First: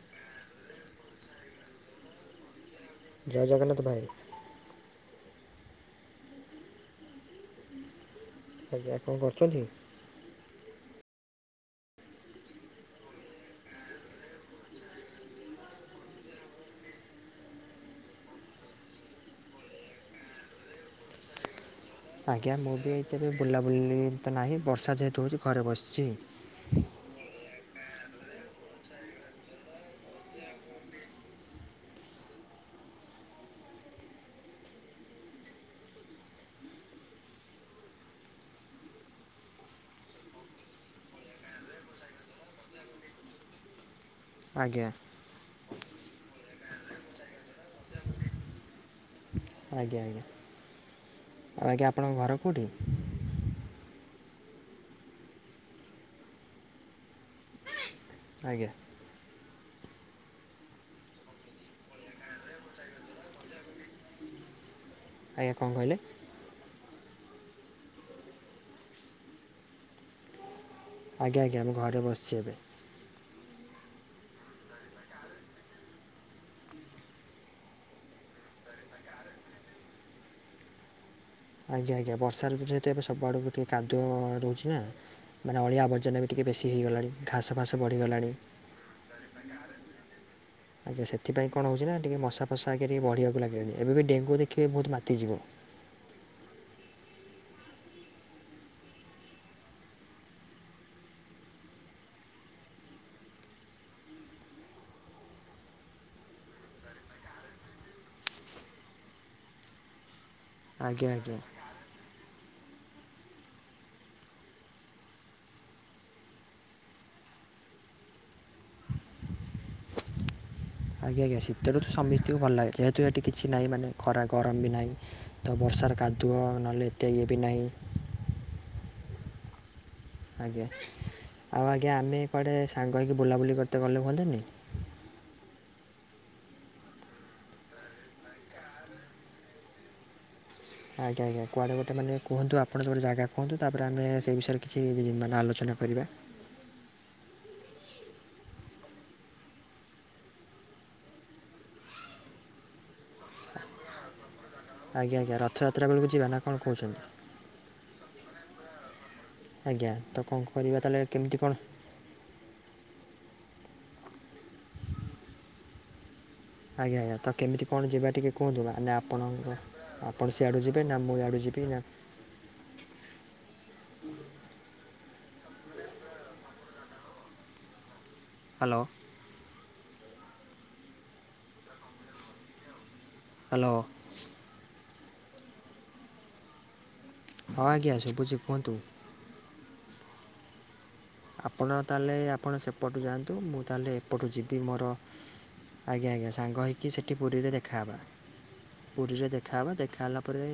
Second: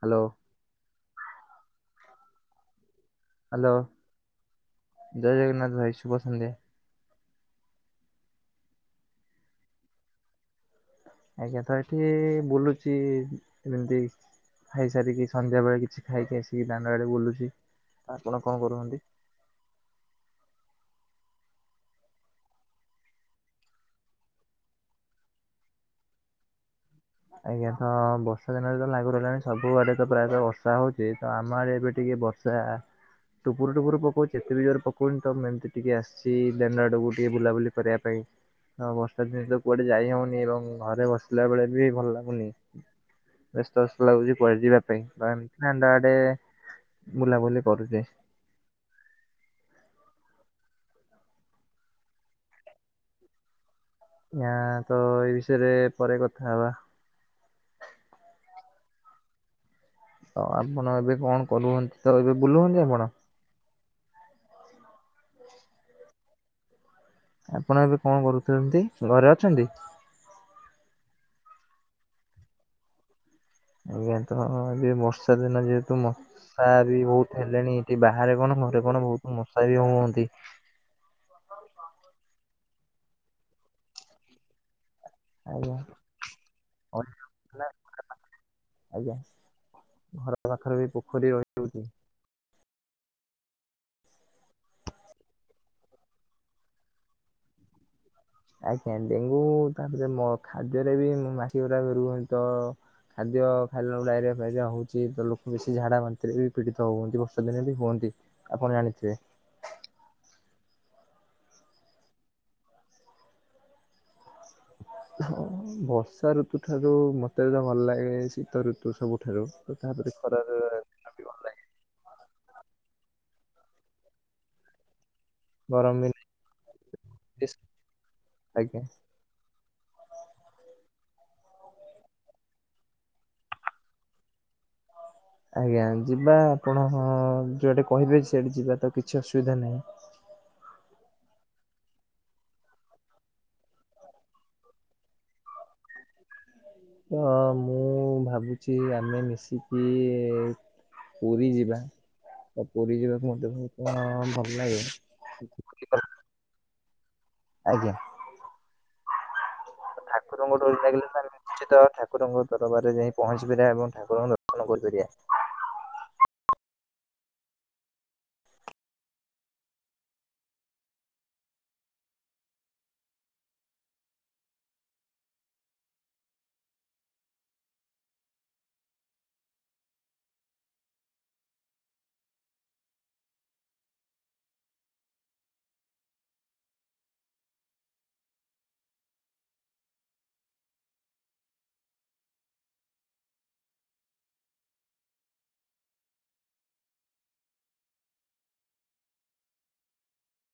Hello. ଜୟ hello Jagannath ଭାଇ। ଜୟ ଜଗନ୍ନାଥ ଭାଇ ଶୁଭ ସଂଧ୍ୟା। ଆଜ୍ଞା କଣ କରୁଛନ୍ତି? ଆଜ୍ଞା ତ ଏଠି ବୁଲୁଚି ଏମିତି। ଖାଇସାରିକି ସନ୍ଧ୍ୟାବେେଳେ କିଛି ଖାଇକି ଆସିକି ଦାଣ୍ଡ ଆଡେ ବୁଲୁଚି ଆପଣ କଣ କରୁନ୍ତି? ଆଜ୍ଞା ମୁଁ ବି ଏତେ ବି ବୁଲାବୁଲି ତ ନାହିଁ ବର୍ଷା ଯେହେତୁ ହେଉଛି ଘରେ ବସିଛି। ଆଜ୍ଞା ହଁ ବର୍ଷା ଦିନରେ ତ ଲାଗୁ ରହିଲାଣି ସବୁ ଆଡେ ତ ପ୍ରାୟତଃ ବର୍ଷା ହଉଛି ତ ଆମ ଆଡେ ଏବେ ଟିକେ ବର୍ଷା ଚା ଆ। ଟୁପରୁ ଟୁପୁ ପକାଉଛି ଯେତେ ବି ଜୋର ପକାଉନି ତ ମୁଁ ଏମିତି ଟିକିଏ ଆସି ଦାଣ୍ଡ ଆଡ଼କୁ ଟିକେ ବୁଲାବୁଲି କରିବା ପାଇଁ। ହଁ ବର୍ଷା ଜିନିଷ କୁଆଡେ ଯାଇ ହଉନି ଏବଂ ଘରେ ବସିଲା ବେଳେ ବି ଭଲ ଲାଗୁନି ବ୍ୟସ୍ତଵ୍ୟସ୍ତ ଲାଗୁଛି କୁଆଡେ ଯିବା ଆଜ୍ଞା। ପାଇଁ। ଵସ ଦାଣ୍ଡ ଆଡେ ବୁଲାବୁଲି କରୁଚି। ଆଜ୍ଞା ଆଜ୍ଞା ଆଜ୍ଞା ଆପଣଙ୍କ ଘର କେଉଁଠି? ୟା ତ ଏଇ ବିଷୟରେ ପରେ କଥା ହବା ଆଜ୍ଞା। ତ ଆପଣ ଏବେ କଣ କରୁନ୍ତି ତ ଏବେ ବୁଲୁ ହନ୍ତି ଆପଣ? ଆଜ୍ଞା କଣ କହିଲେ? ଆପଣ ଏବେ କଣ କରୁଛନ୍ତି ଘରେ ଅଛନ୍ତି? ଆଜ୍ଞା ଆଜ୍ଞା ମୁଁ ଘରେ ବସିଚି ଏବେ। ଆଜ୍ଞା ତ ବର୍ଷା ଦିନ ଯେହେତୁ ମ ମଶା ବି ବହୁତ ହେଲେଣି ଏଠି ବାହାରେ କଣ ଘରେ କଣ ବହୁତ ମଶା ବି ହୁଅନ୍ତି। ଆଜ୍ଞା ଆଜ୍ଞା ବର୍ଷାଋତୁ ଯେହେତୁ ଏବେ ସବୁଆଡୁକୁ ଟିକେ କାଦୁଅ ରହୁଛି ନା। ମାନେ ଆଜ୍ଞା ଅଳିଆ ଆବର୍ଜନା ବି ଟିକିଏ ବେଶୀ ହୋଇଇଗଲାଣି ଅଇଁଠା ଘାସ ଫାସ ବଢ଼ିଗଲାଣି। ଆଜ୍ଞା। ଘର ପାଖରେ ବି ଆଜ୍ଞା ପୋଖରୀ ସେଥିପାଇଁ ରହିଯାଉଛି। କଣହେଉଛି ନା ଟିକେ ମଶା ଫସା ଟିକେ ବଢ଼ିବାକୁାଲାଗିଲେଣି ଏବେ ବି ଡେଙ୍ଗୁ ଦେଖିବେ ବହୁତ ମାତିଯିବ। ଆଜ୍ଞା ଡେଙ୍ଗୁ ତାପରେ ମ ଖାଦ୍ୟରେ ବି ମାଛି ଗୁଡାକ ରୁହନ୍ତି ତ। ଖାଦ୍ୟ ଖାଇଲେ ଲୋକ ଡାଇରିଆ ଫାଇରିଆ ହେଉଛି ତ ଲୋକ ବେଶୀ ଝାଡ଼ା ବାନ୍ତିରେ ବି ପୀଡ଼ିତ ହୁଅନ୍ତି ବର୍ଷଦିନେ ବି ହୁଅନ୍ତି। ଆପଣ ଜାଣିଥିବେ। ଆଜ୍ଞା ଆଜ୍ଞା ବର୍ଷା ଋତୁ ଠାରୁ ମତେ ବି ତ ଭଲ ଲାଗେ ଶି ଶିତ ଋତୁ ସବୁଠାରୁ ତ ତାପରେ ଖରାଦିନରାତି। ଆଜ୍ଞା ଆଜ୍ଞା ଶୀତରୁତୁ ସମସ୍ତତିକୁ ଭଲ ଲାଗେ ଯେହେତୁ ହେଟି କିଛି ନାହିଁ ମାନେ ଖରା ଗରମ ବି ନାହିଁ। ତ ବର୍ଷାର ଗରମ ଦିନ କାଦୁଅ ନହେଲେ ଏତେ ଇଏ ବି ବେଶ୍ ନାହିଁ। ଆଜ୍ଞା। ଆଜ୍ଞା ଆଉ ଆଜ୍ଞା ଆମେ କୁଆଡ଼େ ସାଙ୍ଗ ହୋଇଇକି ବୁଲାବୁଲି କରିତେ ଗଲେ ହୁଅନ୍ତନି? ଆଜ୍ଞା ଯିବା ଆପଣ ହଁ ଯୁଆଡେ କହିବେ ସିଆଡେ ଯିବା ତ କିଛି ଅସୁବିଧା ନାହିଁ। ଆଜ୍ଞା ଆଜ୍ଞା କୁଆଡ଼େ ଗୋଟେ ମାନେ କୁହନ୍ତୁ ଆପଣ ଗୋଟେ ଜାଗା କୁହନ୍ତୁ ତାପରେ ଆମେ ସେ ବିୟରେ କିଛି ମାନେ ଆଲୋଚନା କରିବା। ହଁ ମୁଁ ଭାବୁଛି ଆମେ ମିଶିକି। ପୁରୀ ଯିବା ତ ପୁରୀ ଯିବାକୁମ ତୁମକୁ କଣ ଭଲ ଲାଗେ ଆଜ୍ଞା ଆଜ୍ଞା ରଥଯାତ୍ରା ବେଳକୁ ଭୁଲିବାକୁ? ଯିବା ନା କଣ କହୁଛନ୍ତି? ଆଜ୍ଞା ଆଜ୍ଞା ତ କ'ଣ ଠାକୁରଙ୍କ କରିବା ଲାଗିଲ ତା'ହେଲେ କେମିତି କ'ଣ ନିଶ୍ଚିତ ଭାବରେ ଠାକୁ ଠାକୁରଙ୍କ ଦରବାରରେ ଯାଇ ପହଞ୍ଚି ପାରିବା ଏବଂ ଠାକୁରଙ୍କୁ ଦର୍ଶନ କରିପାରିବା। ଆଜ୍ଞା ଆଜ୍ଞା ତ କେମିତି କଣ ଯିବା ଟିକେ କୁହନ୍ତୁେ ଆପଣଙ୍କର? ଆପଣ ସିଆଡ଼ୁ ଯିବେ ନା ମୁଁ ଆଡ଼ୁ ଯିବି ନା। ହାଲୋ। ହାଲୋ। ହ ଆଜ୍ଞା ସୁବୁଛିି କୁହନ୍ତୁ। ଆପଣ ତା ହେଲେ ଆପଣ ସେପଟୁ ଯାଆନ୍ତୁ ମୁଁ ତା ହେଲେ ଏପଟୁ ଯିବି ମୋର। ଆଜ୍ଞା ଆଜ୍ଞା ସାଙ୍ଗ ହେଇକି ସେଠି ପୁରୀରେ ଦେଖାହବା। ପୁରୀରେ ଦେଖାହବା ଦେଖା ହେଲା ପରେ।